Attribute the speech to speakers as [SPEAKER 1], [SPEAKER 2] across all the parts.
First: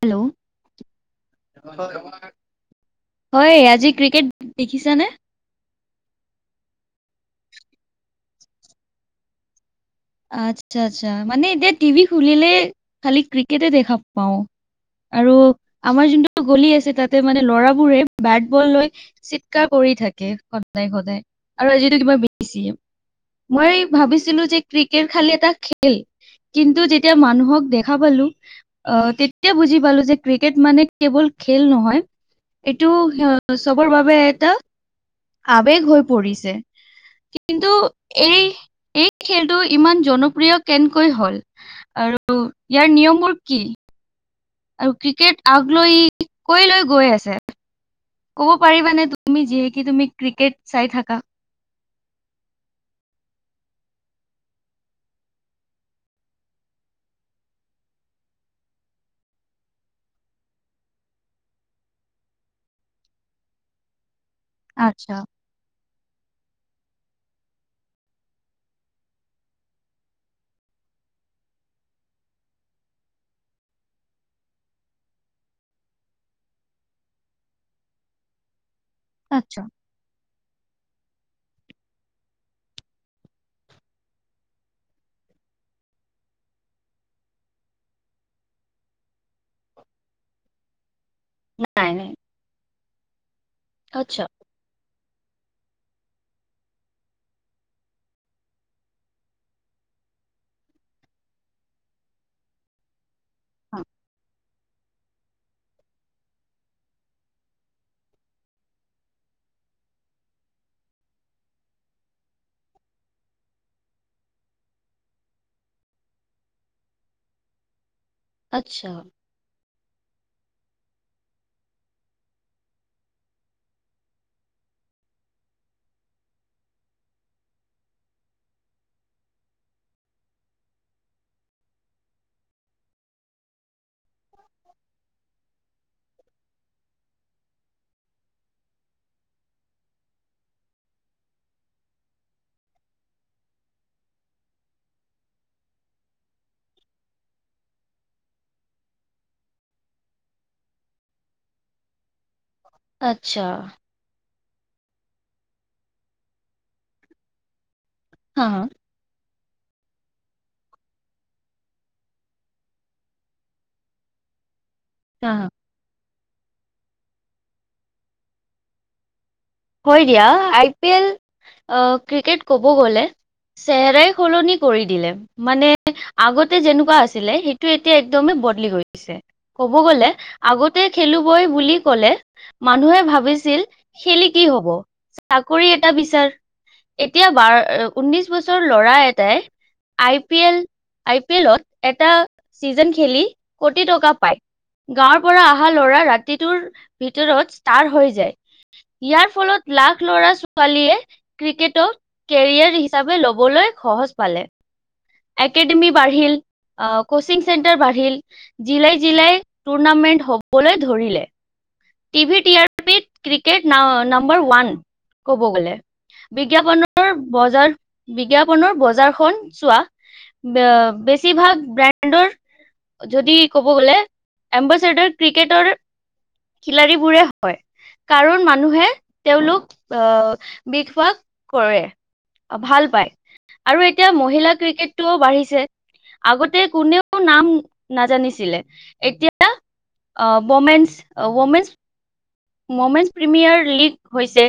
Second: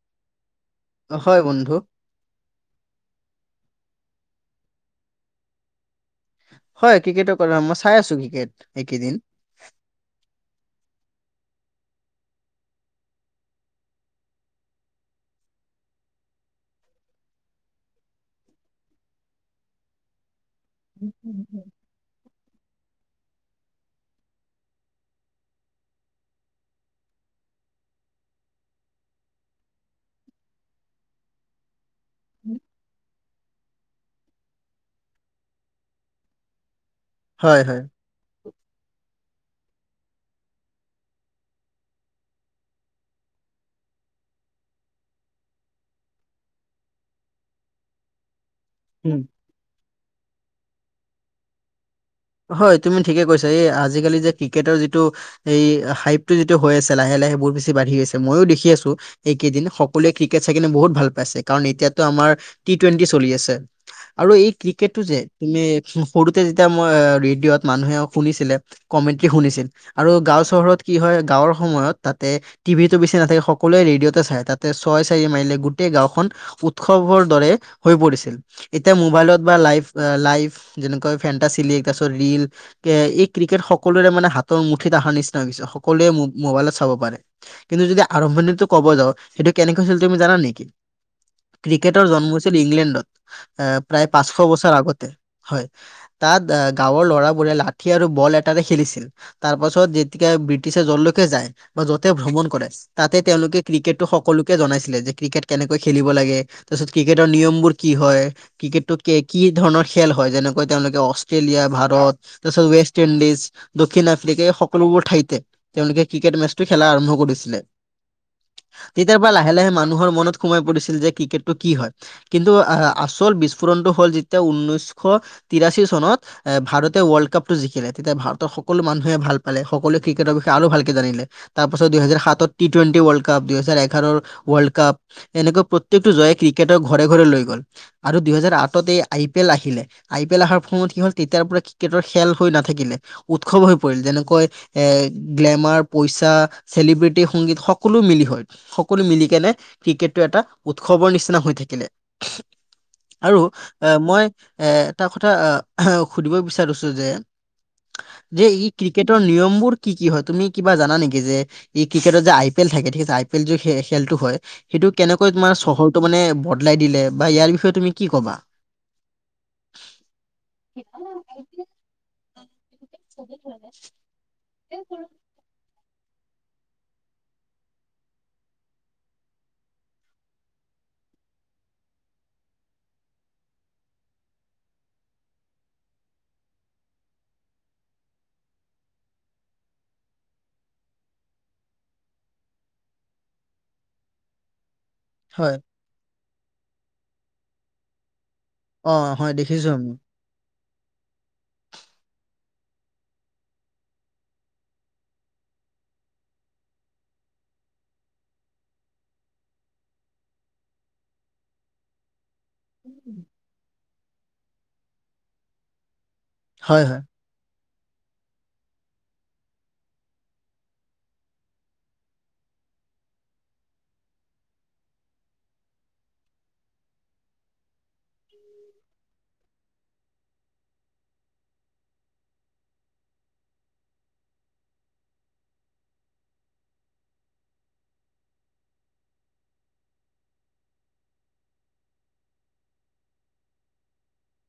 [SPEAKER 1] Hello,
[SPEAKER 2] হয় বন্ধু
[SPEAKER 1] হয়। আজি ক্ৰিকেট দেখিছানে?
[SPEAKER 2] হয়। ক্ৰিকেটৰ কথা মই চাই আছো, ক্ৰিকেট এইকেইদিন
[SPEAKER 1] আচ্ছা', আচ্ছা, মানে এতিয়া টিভি খুলিলে খালি ক্ৰিকেট দেখা পাও। আৰু আমাৰ যোনটো গলি আছে। তাতে মানে ল'ৰাবোৰে বেট বল লৈ চিৎকাৰ কৰি থাকে। সদায় সদায় আৰু আজো কিবা বেছিয়ে মই ভাবিছিলো যে, ক্ৰিকেট খালি এটা খেল কিন্তু যেতিয়া মানুহক দেখা পালো। অ', তেতিয়া বুজি পালো যে ক্ৰিকেট মানে কেৱল খেল নহয়। এইটো চবৰ বাবে এটা আবেগ হৈ পৰিছে।
[SPEAKER 2] হয়
[SPEAKER 1] কিন্তু,
[SPEAKER 2] হয়
[SPEAKER 1] এই এই খেলটো ইমান জনপ্ৰিয় কেনেকৈ হল আৰু ইয়াৰ নিয়ম বোৰ কি? আৰু ক্ৰিকেট আগ লৈ কৈ লৈ গৈ আছে। ক'ব পাৰিবানে
[SPEAKER 2] উম,
[SPEAKER 1] তুমি? যিহেকু তুমি ক্ৰিকেট চাই থাকা।
[SPEAKER 2] হয়। তুমি ঠিকে কৈছা। এই আজিকালি যে ক্ৰিকেটৰ যিটো এই হাইপ টো যিটো হৈ আছে। লাহে লাহে বহু বেছি বাঢ়ি আছে। মইও দেখি আছো। এইকেইদিন সকলোৱে ক্ৰিকেট চাই কিনে বহুত ভাল পাইছে। কাৰণ এতিয়াাতো আমাৰ টি টুৱেণ্টি চলি আছে। আৰু এই ক্ৰিকেটটো
[SPEAKER 1] আচ্ছা,
[SPEAKER 2] যে তুমি সৰুতে যেতিয়া মই ৰেডিঅ'ত মানুহে শুনিছিলে। কমেণ্টি শুনিছিল আৰু গাঁও চহৰত কি হয়? গাঁৱৰ সময়ত তাতে টিভিতটো বেছি নাথাকে। ৰেডিঅ'তে তাতে ছয় চাৰি মাইিল গোটেই গাঁওখন উৎসৱৰ দৰে হৈ পৰিছিল। এতিয়া মোবাইলত বা
[SPEAKER 1] আচ্ছা।
[SPEAKER 2] লাইভ লাইভ যেনেকৈ ফেনটা চ তাৰপিছত ৰিল এ', এই ক্ৰিকেট সকলোৰে মানে হাতৰ মুঠিত অহাৰ নিচিনা হৈছে। সকলোৱে মোবাইলত চাব পাৰে। কিন্তু যদি আৰম্ভণিতো কব যাও সেইটো কেনেকৈ হৈছিল তুমি জানা নেকি?
[SPEAKER 1] নাই,
[SPEAKER 2] ক্ৰিকেটৰ
[SPEAKER 1] নাই।
[SPEAKER 2] জন্ম হৈছিল ইংলেণ্ডত। এ', প্ৰায়
[SPEAKER 1] আচ্ছা,
[SPEAKER 2] পাঁচশ বছৰ আগতে হয়। তাত গাঁৱৰ ল'ৰাবোৰে লাঠি আৰু বল এটাতে খেলিছিল। তাৰ পাছত যেতিয়া ব্ৰিটিছৰ যললৈকে যায় বা য'তে ভ্ৰমণ কৰে তাতে তেওঁলোকে ক্ৰিকেটটো সকলো জনাইছিলে যে ক্ৰিকেট কেনেকৈ খেলিব লাগে। তাৰপিছত ক্ৰিকেটৰ নিয়মবোৰ কি হয়। ক্ৰিকেটটো কি ধৰণৰ খেল হয়। যেনেকৈ তেওঁলোকে অছ অষ্ট্ৰেলিয়া ভাৰত তছ ৱেষ্ট ইণ্ডিজ দক্ষিণ আফ্ৰিকা এই সকলোবোৰ ঠাইতে তেওঁলোকে ক্ৰিকেট মেচটো খেলা আৰম্ভ কৰিছিলে
[SPEAKER 1] আচ্ছা।
[SPEAKER 2] তেতিয়াৰ লাহে, লাহে মানুহৰ মনত সোমাই পৰিছিল যে, ক্ৰিকেট টো কি হয়? কিন্তু আচল বিস্ফোৰণটো হ'ল যেতিয়া ঊনৈছশ তিৰাশী চনত য়ে' ভাৰতে ৱৰ্ল্ড কাপটো জিকিলে, তেতিয়া ভাৰতৰ সকলো মানুহে ভাল পালে, সকলোৱে ক্ৰিকেটৰ বিষয়ে আৰু ভালকৈ জানিলে তাৰ পাছত দুহেজাৰ সাতত টি টুৱেন্টি ৱৰ্ল্ড কাপ, দুহেজাৰ এঘাৰৰ ৱৰ্ল্ড কাপ এনেকৈ প্ৰত্যেকটো জয়ে ক্ৰিকেটৰ ঘৰে ঘৰে লৈ গ'ল। আৰু দুহেজাৰ আঠত এই আই পি এল আহিলে আই পি এল আহাৰ ফৰ্মত সিহঁত তেতিয়াৰ পৰা ক্ৰিকেটৰ খেল হৈ নাথাকিলে, উৎসৱ হৈ পৰিল যেনেকৈ এ গ্লেমাৰ পইচা চেলিব্ৰিটি সংগীত সকলো মিলি হয়। সকলো মিলি কেনে ক্ৰিকেটটো এটা উৎসৱৰ নিচিনা হৈ থাকিলে। আৰু
[SPEAKER 1] আচ্ছা।
[SPEAKER 2] এ মই এটা কথা আহ আহ সুধিব বিচাৰিছোঁ যে,
[SPEAKER 1] হা,
[SPEAKER 2] যে
[SPEAKER 1] হা,
[SPEAKER 2] ই খি টিকেটৰ নিয়মবোৰ কি, কি হয় তুমি কিবা জানা নেকি যে এই ক্ৰিকেটত যে আই পি এল থাকে, ঠিক আছে, আই পি এল য খেলটো হয়, সেইটো
[SPEAKER 1] হা,
[SPEAKER 2] কেনেকৈ
[SPEAKER 1] হা।
[SPEAKER 2] তোমাৰ চহৰটো মানে বদলাই দিলে, বা ইয়াৰ বিষয়ে তুমি কি ক'বা?
[SPEAKER 1] হয় দিয়া, আই পি এল অ' ক্ৰিকেট ক'ব গ'লে চেহেৰাই সলনি কৰি দিলে। মানে আগতে যেনেকুৱা আছিলে, সেইটো এতিয়া একদমেই বদলি কৰি দিছে। কব গ'লে আগতে খেলোঁগৈ বুলি কলে, মানুহে ভাবিছিল খেলি কি হব চাকৰি এটা বিচাৰ এতিয়া বাৰ, ঊনৈশ বছৰ ল'ৰা এটাই I P L I P এলত এটা চিজন খেলি কোটি টকা পায়। গাঁৱৰ পৰা
[SPEAKER 2] হয়
[SPEAKER 1] অহা ল'ৰা, ৰাতিটোৰ ভিতৰত ষ্টাৰ হৈ যায়।
[SPEAKER 2] অ
[SPEAKER 1] ইয়াৰ
[SPEAKER 2] হয় দেখিছো
[SPEAKER 1] ফলত
[SPEAKER 2] আমি
[SPEAKER 1] লাখ ল'ৰা-ছোৱা ছোৱালীয়ে ক্ৰিকেটক কেৰিয়া হিচাপে ল'বলে সহজ পালে। একেডেমি বাঢ়িল, অ' কোচিং চেণ্টাৰ বাঢ়িল। জিলাই জিলাই টুৰ্ণামেন্ট হবলৈ ধৰিলে। টিভিট ইয়াৰ পিট ক্ৰিকেট না-নাম্বৰ ওয়ান কব গ'লে।
[SPEAKER 2] হয় হয়
[SPEAKER 1] বিজ্ঞাপনৰ বজাৰ, বিজ্ঞাপনৰ বজাৰখন চোৱা বে-বেছিভাগ ব্ৰেণ্ডৰ যদি ক'ব গ'লে এম্বাচডাৰ ক্ৰিকেটৰ খিলাৰী বোৰে হয়। কাৰণ মানুহে তেওঁলোক আ' বিষবাস কৰে। ভাল পাই, আৰু এতিয়া মহিলা ক্ৰিকেটটোও বাঢ়িছে। আগতে কোনেও নাম নাজানিছিলে এতিয়া অ' ৱমেঞ্চ, ৱমেঞ্চ মমেঞ্চ প্ৰিমিয়াৰ লীগ হৈছে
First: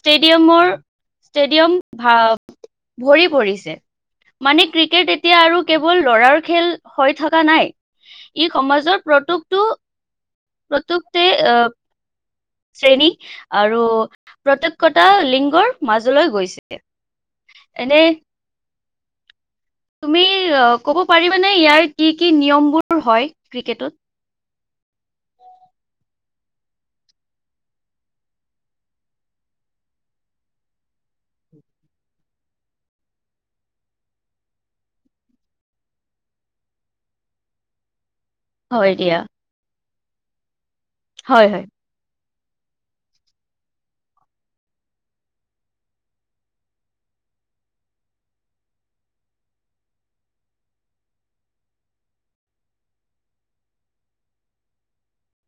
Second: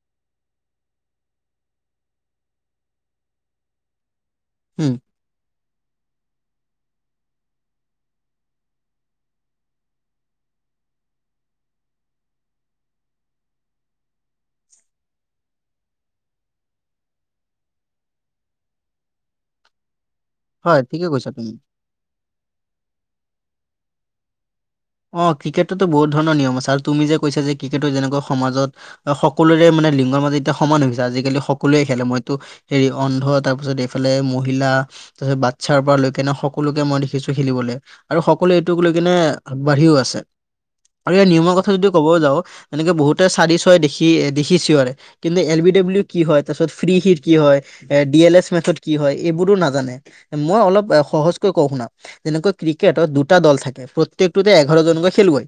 [SPEAKER 1] ষ্টেডিয়ামৰ ষ্টেডিয়াম ভা' ভৰি পৰিছে মানে
[SPEAKER 2] উম
[SPEAKER 1] ক্ৰিকেট এতি এতিয়া আৰু কেৱল ল'ৰাৰ খেল হৈ থকা নাই। ই সমাজৰ প্ৰতুকটো প্ৰতুকতে আ' শ্ৰেণী আৰু প্ৰটোকৰ্তা লিংগৰ মাজলৈ গৈছে। এনেই তুমি অ'
[SPEAKER 2] হয়
[SPEAKER 1] ক'ব
[SPEAKER 2] ঠিকে কৈছা তুমি
[SPEAKER 1] পাৰিবানে, ইয়াৰ কি, কি নিয়ম বোৰ হয় ক্ৰিকেটত
[SPEAKER 2] অ' ক্ৰিকেটটো বহুত ধৰণৰ নিয়ম আছে, আৰু তুমি যে কৈছা যে ক্ৰিকেটটো যেনেকৈ সমাজত সকলোৰে মানে লিংগ মাজত এতিয়া সমান হৈছে আজিকালি সকলোৱে খেলে মইতো হেৰি অন্ধ তাৰপিছত এইফালে মহিলা তাৰ পিছত বাচ্ছাৰ পৰা লৈকে নে সকলোকে মই দেখিছো খেলিবলৈ। আৰু সকলোৱে এইটোক লৈ
[SPEAKER 1] হয়
[SPEAKER 2] কিনে
[SPEAKER 1] দিয়া।
[SPEAKER 2] আগবাঢ়িও আছে আৰু ইয়াৰ
[SPEAKER 1] হয়
[SPEAKER 2] নিয়মৰ
[SPEAKER 1] হয়।
[SPEAKER 2] কথা যদি ক'ব যাওঁ এনেকে বহুতে চাৰি চই দেখি দেখিছেও বাৰে। কিন্তু এল বি ডাব্লিউ কি হয় তাৰপছত ফ্ৰি হিৰ কি হয়। এ ডি এল এছ মেথড কি হয় এইবোটো নাজানে। মই অলপ সহজকৈ কওঁ শুনা যেনেকৈ ক্ৰিকেটত দুটা দল থাকে। প্ৰত্যেকটোতে এঘাৰজনকৈ খেলুৱায়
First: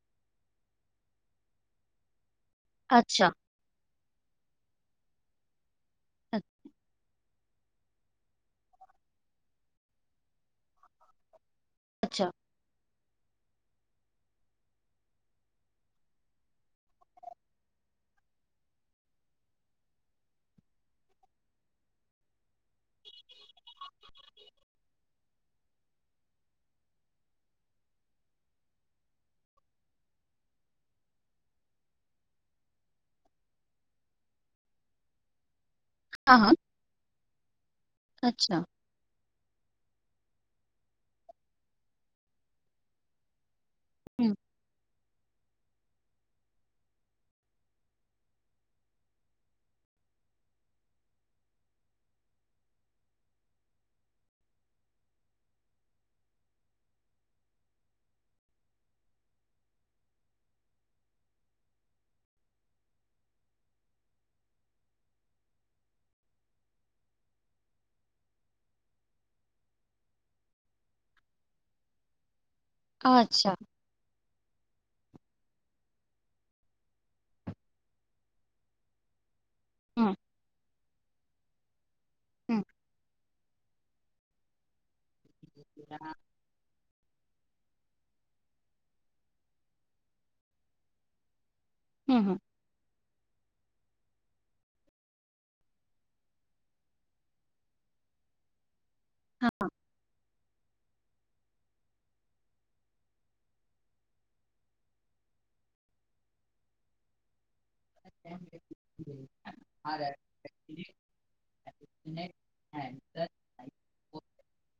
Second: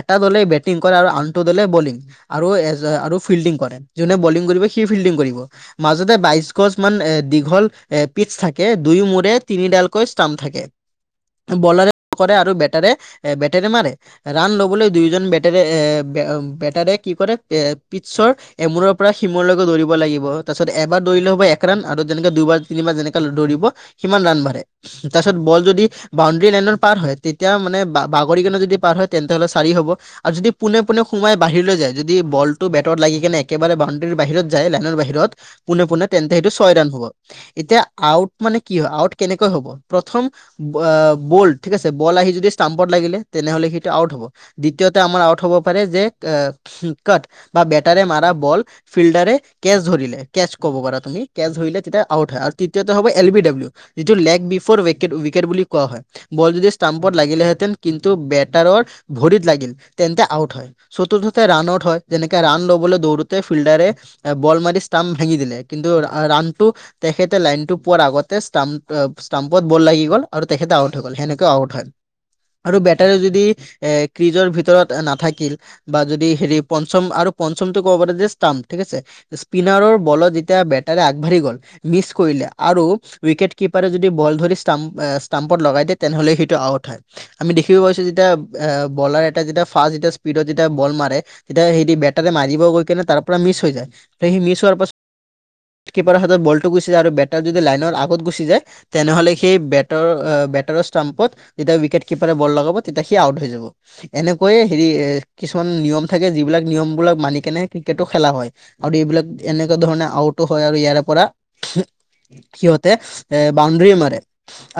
[SPEAKER 2] এটা দলে বেটিং কৰে আৰু আনটো দলে বলিং আৰু আৰু
[SPEAKER 1] আচ্ছা,
[SPEAKER 2] ফিল্ডিং কৰে জোনে বলদিং কৰিবৰ সি ফিল্ডিং কৰিব। মাজতে বাইশ গছ মান এ দীঘল এ পিটছ থাকে দুই মোৰে তিনিডালকৈ ষ্টাম্প থাকে। বলাৰে
[SPEAKER 1] আচ্ছা।
[SPEAKER 2] কৰে আৰু বে তাৰে এ বেটেৰে মাৰে। ৰাণ ল'বলৈ দুয়োজন বেটাৰে এ বেটাৰে কি কৰে পিটছৰ এমূৰ পৰা শিমূলৈকে দৌৰিব লাগিব তাৰপিছত এবাৰ দৌৰিলে হ'ব এক ৰাণ আৰু যেনেকে দুবাৰ তিনিবাৰ যেনেককা দৌৰিব। সিমান ৰাণ বাঢ়াৰে তাৰ পিছত বল যদি বাউণ্ডৰী লাইনত পাৰ হয়, তেতিয়া মানে বা-বাগৰিকণা যদি পাৰ হয় তেন্তে হ'লে চাৰি হ'ব। আৰু যদি পোনে পোনে সোমাই বাহিৰলৈ যায় যদি বলটো বেটত লাগি কেনে একেবাৰে বাউণ্ডৰ বাহিৰত যায় লাইনৰ বাহিৰত পোনে পোনে তেন্তে
[SPEAKER 1] হা
[SPEAKER 2] সেইটো
[SPEAKER 1] হা।
[SPEAKER 2] ছয় ৰাণ হ'ব, এতিয়া আউট
[SPEAKER 1] আচ্ছা।
[SPEAKER 2] মানে কি হয় আউট কেনেকৈ হ'ব প্ৰথম বল ঠিক আছে বল আহি যদি ষ্টাম্পত লাগিলে তেনেহ'লে সেই টো আউট হ'ব
[SPEAKER 1] অ'
[SPEAKER 2] দ্বিতীয়তে আমাৰ আউট হ'ব পাৰে যে কাট বা বেটাৰে মাৰা বল ফিল্ডৰে কেচ ধৰিলে কেছ ক'ব পা তুম কেচ ধৰিলে তেতিয়া আউট হয় আৰু তৃতীয়তে হ'ব এল বি ডাব্লিউ। যিটো লেগ বিফ'ৰ উ উইকেট বুলি কোৱা হয় বল যদি ষ্টাম্পত লাগিলেহে তেন কিন্তু বেটাৰৰ ভৰিত লাগিল তেন্তে আউট হয়। চতুৰ্থতে ৰান আউট হয়, যেনেকে ৰান ল'বলৈ দৌৰোতে ফিল্ডাৰে আ, বল মাৰি ষ্টাম্প ভেঙি দিলে কিন্তু ৰাানটো তেখেতে লাইন টো পোৱাৰ আগতে ষ্ট্প ষ্টাম্পত বল লাগি গ'ল আৰু তেখেতে আউট হৈ গ'ল সেনেকুৱে আউট হয়। আৰু বেটাৰে যদি
[SPEAKER 1] আচ্ছা।
[SPEAKER 2] এ ক্ৰিজৰ ভিতৰত নাথাকিল। বা যদি হেৰি পঞ্চম আৰু পঞ্চমটো ক'ব পাৰে যে ষ্টাম ঠিক আছে। স্পিনাৰৰ
[SPEAKER 1] উম,
[SPEAKER 2] বলত যেতিয়া বেটাৰে আগবাঢ়ি গ'ল মিচ কৰিলে
[SPEAKER 1] উম,
[SPEAKER 2] আৰু উইকেট কিপাৰে যদি বল ধৰি ষ্টাম্প ষ্টাম্পত লগাই দিয়ে তেনেহ'লে সেইটো আউট হয়। আমি দেখিব পাইছো যেতিয়া বলাৰ এটা যেতিয়া ফাষ্ট যেতিয়া স্পীডত যেতিয়া বল মাৰে। তেতিয়া সেইদি
[SPEAKER 1] হুম,
[SPEAKER 2] বেটাৰে
[SPEAKER 1] হুম।
[SPEAKER 2] মাৰিব গৈ কিনে তাৰ পৰা মিছ হৈ যায়, সেই মিছ হোৱাৰ পাছত কিপাৰৰ হাতত বলটো গুচি যায় আৰু বেটাৰ যদি লাইনৰ আগত গুচি যায়। তেনেহ'লে সেই বেটাৰ বেটাৰৰ ষ্টাম্পত যেতিয়া উইকেট কিপাৰে বল লগাব তেতিয়া সি আউট হৈ যাব। এনেকৈয়ে হেৰি এ কিছুমান নিয়ম থাকে যিবিলাক নিয়মবিলাক মানি কেনে ক্ৰিকেটো খেলা হয়। এইবিলাক এনেকুৱা ধৰণে আউটো হয়, আৰু ইয়াৰে পৰা সিহঁতে এ বাউণ্ডৰী মাৰে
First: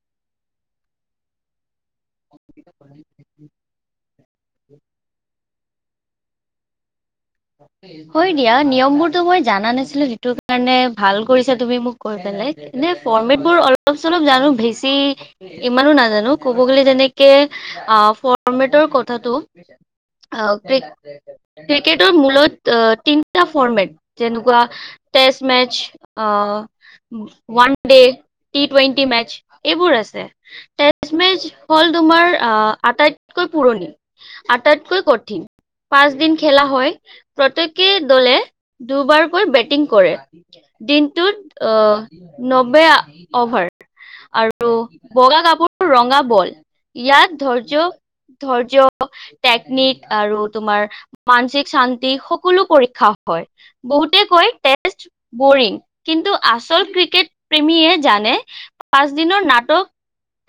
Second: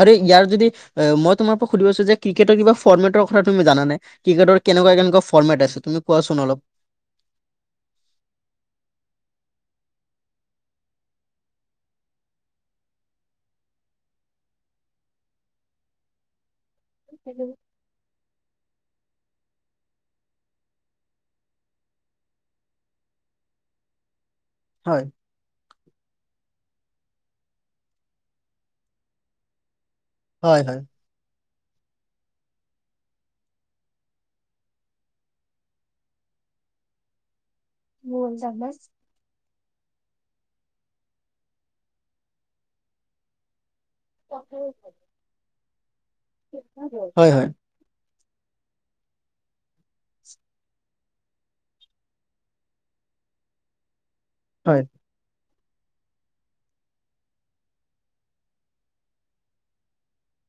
[SPEAKER 2] আৰু ইয়াৰ যদি এ মই তোমাৰ পৰা সুধিব ক্ৰিকেট কিবা ফৰ্মেৰ কথা তুমি জানা নে, ক্ৰিকেৰ কেকুৱা কেনেকুৱা ফৰ্মমে আছে তুমি কোৱাচোন অলপ?
[SPEAKER 1] [unintelligible] হয়, দিয়া নিয়ম বোৰতো মই জানা নাছিলো যিটো কাৰণে ভাল কৰিছা তুমি মোক কৈ পেলাই। এনে ফৰ্মেট বোৰ অলপ চলপ জানো বেছি ইমানো নাজানো। ক'ব গ'লে তেনেকে অ' ফৰ্মেটৰ কথাটো অ' ক্ৰি ক্ৰিকেট ৰ মূলত তিনিটা ফৰ্মেট। যেনেকুৱা
[SPEAKER 2] হয়।
[SPEAKER 1] টেষ্ট মেচ অ' one day, T twenty match এইবোৰ আছে।
[SPEAKER 2] হয়, হয়।
[SPEAKER 1] টেষ্ট মেচ হ'ল তোমাৰ আহ আটাইতকৈ পুৰণি। আটাইতকৈ কঠিন, পাঁচ দিন খেলা হয়। প্ৰত্যেকে দলে দুবাৰকৈ বেটিং কৰে। দিনটোত অ নব্বৈ অভাৰ। আৰু বগা কাপোৰ ৰঙা বল।
[SPEAKER 2] হয়
[SPEAKER 1] ইয়াত
[SPEAKER 2] হয়
[SPEAKER 1] ধৈৰ্য্য টেকনিক আৰু তোমাৰ মানসিক শান্তি সকলো পৰীক্ষা হয়। বহুতে কয়
[SPEAKER 2] হয়
[SPEAKER 1] টেষ্ট বৰিং। কিন্তু আচল ক্ৰিকেট প্ৰেমীয়ে জানে পাঁচ দিনৰ নাটক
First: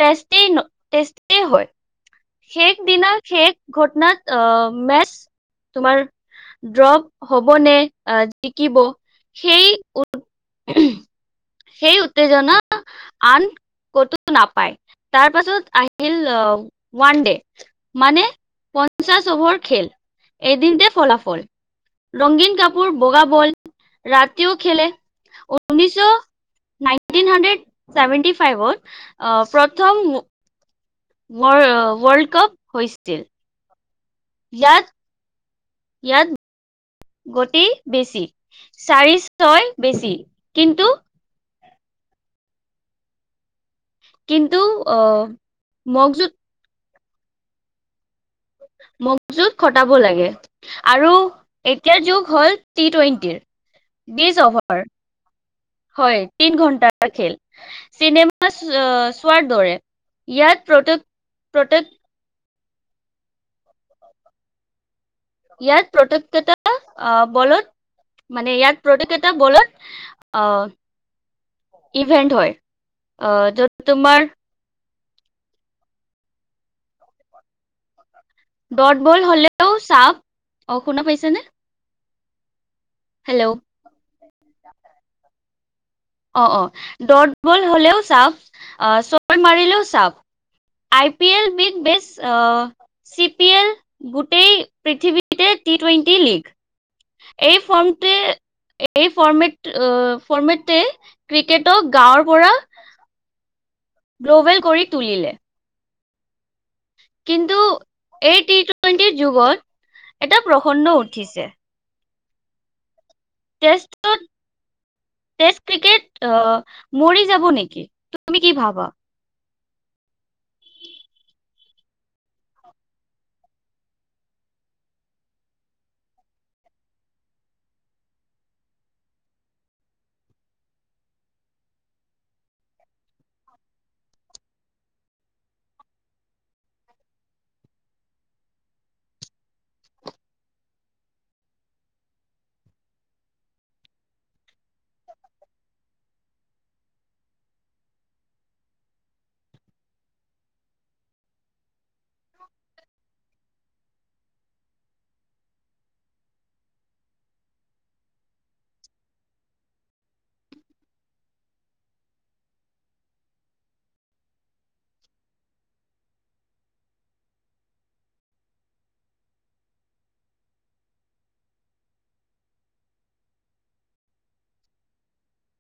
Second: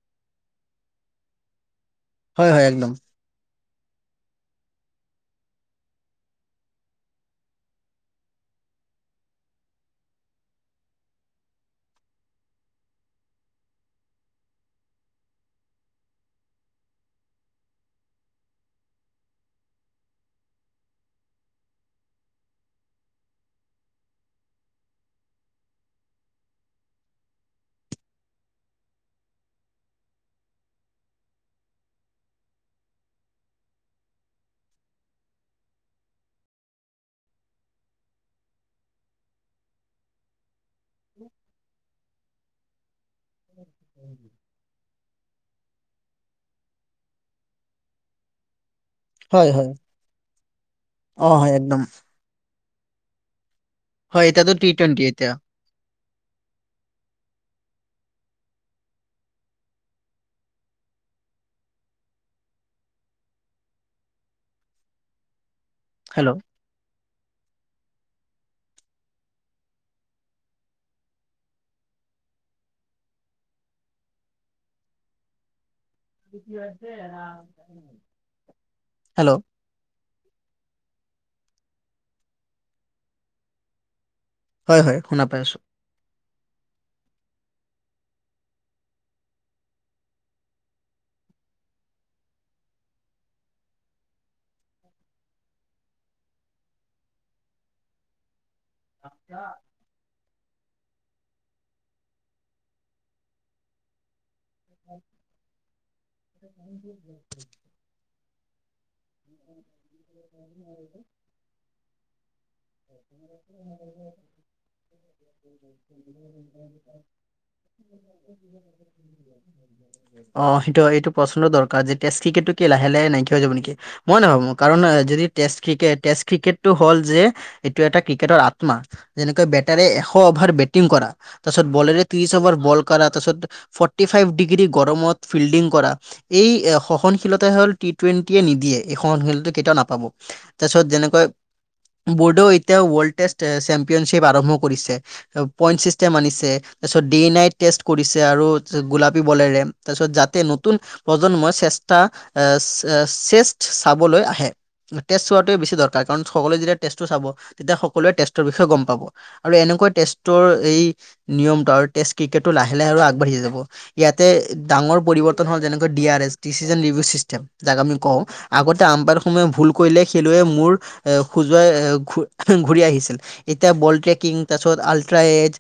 [SPEAKER 1] টেষ্টে টেষ্টে হয়।
[SPEAKER 2] হয় হয়
[SPEAKER 1] শেষ
[SPEAKER 2] একদম
[SPEAKER 1] দিনা, শেষ ঘটনাত অ', মেচ তোমাৰ দ্ৰ হ'বনে, আহ, জিকিব, সেই উম সেই উত্তেজনা আন ক'তো নাপায়, তাৰ পাছত আহিল আহ ওৱানডে, মানে পঞ্চাশ অভাৰ খেল, এদিনতে ফলাফল। ৰংগীন কাপোৰ বগা বল, ৰাতিও খেলে। উনৈছশ নাইনটিন হাণ্ড্ৰেড চেভেনটি ফাইভত অ' প্ৰথম ৱৰ্ল্ড কাপ হৈছিল। ইয়াত ইয়াত গতি বেছি, চাৰি, ছয় বেছি, কিন্তু
[SPEAKER 2] [inaudible] [inaudible]
[SPEAKER 1] কিন্তু মগজুত
[SPEAKER 2] হয়
[SPEAKER 1] মগজুত
[SPEAKER 2] হয়
[SPEAKER 1] খটাব লাগে, আৰু
[SPEAKER 2] অ হয় একদম
[SPEAKER 1] এতিয়াৰ যুগ হ'ল। টি টুৱেণ্টিৰ,
[SPEAKER 2] হয়
[SPEAKER 1] বিশ
[SPEAKER 2] এতিয়াতো টি
[SPEAKER 1] অভাৰ।
[SPEAKER 2] টুৱেণ্টি এতিয়া
[SPEAKER 1] হয়, তিন ঘণ্টাৰ খেল। চিনেমা চোৱাৰ দৰে, ইয়াত প্ৰত, প্ৰত ইয়াত
[SPEAKER 2] হেল্ল'
[SPEAKER 1] প্ৰতক্ষতা আহ বলত, মানে ইয়াত প্ৰতেক এটা বলত, আহ ইভেন্ট হয়, আহ য'ত তোমাৰ
[SPEAKER 2] [unintelligible]
[SPEAKER 1] ডত বল
[SPEAKER 2] হেল্ল'
[SPEAKER 1] হলেও চাব, অ', শুনা পাইছেনে? হেল্ল'?
[SPEAKER 2] হয়, হয়, শুনা পাই আছো।
[SPEAKER 1] অ', অ', ডট বল হলেও চাব, আহ ছয় মাৰিলেও চাব। আই পি এল বিধ বেছ অ' চি পি এল, গোটেই পৃথিৱীতে টি টুৱেণ্টি লীগ। এই ফৰ্মটিৰ এই ফৰ্মেট, ফৰ্মেটে ক্ৰিকেটক গাঁৱৰ পৰা গ্ল'ভেল কৰি তুলিলে।
[SPEAKER 2] [unintelligible]
[SPEAKER 1] কিন্তু এই টি টুৱেণ্টিৰ যুগত এটা প্ৰসন্ন উঠিছে। টেষ্টত টেষ্ট ক্ৰিকেট আহ' মৰি যাব নেকি, তুমি কি ভাবা? [unintelligible]
[SPEAKER 2] অঁ' সেইটো হয়, সেইটো প্ৰশ্ন দৰকাৰ যে টেষ্ট ক্ৰিকেটটো কি লাহে লাহে নাইকিয়া হৈ যাব নেকি। মই নাভাবোঁ কাৰণ যদি টেষ্ট ক্ৰিকেট, টেষ্ট ক্ৰিকেটটো হ'ল যে এইটো এটা ক্ৰিকেটৰ আত্মা, যেনেকৈ বেটাৰে এশ অভাৰ বেটিং কৰা তাৰপিছত বলেৰে ত্ৰিছ অভাৰ বল কৰা, তাৰপিছত ফৰ্টি ফাইভ ডিগ্ৰী গৰমত ফিল্ডিং কৰা। এই সহনশীলতাই হ'ল টি টুৱেণ্টিয়ে নিদিয়ে, এই সহনশীলতা কেতিয়াও নাপাব। তাৰপিছত যেনেকৈ বৰ্ডেও এতিয়া ৱৰ্ল্ড টেষ্ট চেম্পিয়নশ্বিপ আৰম্ভ কৰিছে। পইণ্ট ছিষ্টেম আনিছে, তাৰপিছত ডেই নাইট টেষ্ট কৰিছে আৰু গোলাপী বলেৰে। তাৰপিছত যাতে নতুন প্ৰজন্মই চেষ্টা আহ' চেষ্ট চাবলৈ আহে। টেষ্ট চোৱাটোৱে বেছি দৰকাৰ কাৰণ সকলোৱে যেতিয়া টেষ্টটো চাব তেতিয়া সকলোৱে টেষ্টৰ বিষয়ে গম পাব। আৰু এনেকুৱা টেষ্টৰ এই নিয়মটো আৰু টেষ্ট ক্ৰিকেটটো লাহে লাহে আৰু আগবাঢ়ি যাব। ইয়াতে ডাঙৰ পৰিৱৰ্তন হ'ল যেনেকৈ D R S, decision review system. যাক আমি কওঁ, আগতে আম্পায়াৰ সমূহে ভুল কৰিলে খেলুৱৈ মোৰ এ, খোজুৱাই এ, ঘূৰি আহিছিল, এতিয়া বল ট্ৰেকিং তাৰপিছত আলট্ৰা এজ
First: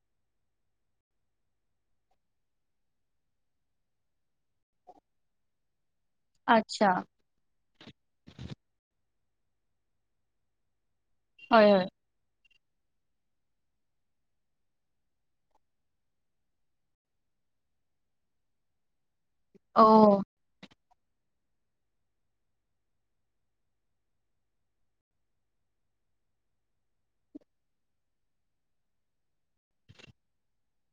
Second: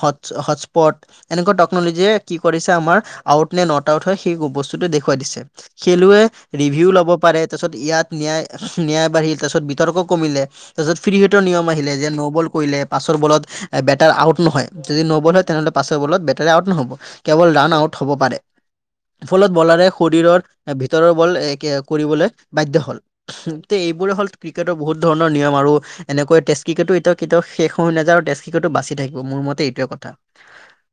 [SPEAKER 2] হটছ্ হটস্পট এনেকুৱা টেকন'লজীয়ে কি কৰিছে আমাৰ আউট নে নট আউট হয় সেই বস্তু- দেখুৱাই দিছে, খেলুৱৈৰ ৰিভিউ ল'ব পাৰে- তাৰপিছত ইয়াত ন্যায়, ন্যায় বাঢ়িল তাৰ পিছত বিতৰ্ক কমিলে। তাৰিছত ফ্ৰী হীটৰ নিয়ম
[SPEAKER 1] হয়
[SPEAKER 2] আহিলে যে ন বল- কৰিলে, পাছৰ বলত বেটাৰ আউট নহয়, যদি ন বল হয় তেনে হ'লে পাছৰ বলত বেটাৰ আউট নহ'ব। কেৱল ৰাণ আউট হ'ব পাৰে। ফলত
[SPEAKER 1] অ
[SPEAKER 2] বলাৰে শৰীৰত- ভিতৰৰ বল এ কে কৰিবলৈ বাধ্য হ'ল, ত' এইবোৰে হ'ল ক্ৰিকেটৰ বহুত ধৰণৰ- নিয়ম আৰু এনেকৈ টেষ্ট ক্ৰিকেটো এতিয়া কেতিয়াও শেষ হৈ নাযায় আৰু টেষ্ট ক্ৰিকেটো বাচি থাকিব, মোৰ মতে এইটোৱে কথা।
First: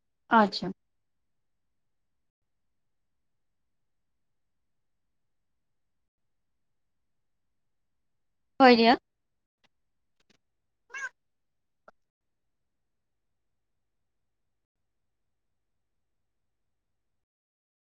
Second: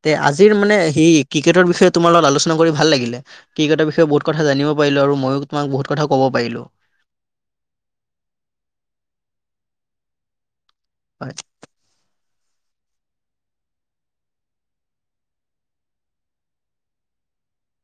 [SPEAKER 2] তে আজিৰ
[SPEAKER 1] আচ্ছা
[SPEAKER 2] মানে সি ক্ৰিকেটৰ বিষয়ে তোমাৰ লগত আলোচনা কৰি ভাল লাগিলে। ক্ৰিকটাৰ বিষয়ে বহুত কথা জানিব পাৰিলোঁ আৰু মইয়ো তোমাক বহুত কথা ক'ব পাৰিলোঁ।
[SPEAKER 1] হয় দিয়া।
[SPEAKER 2] হয়।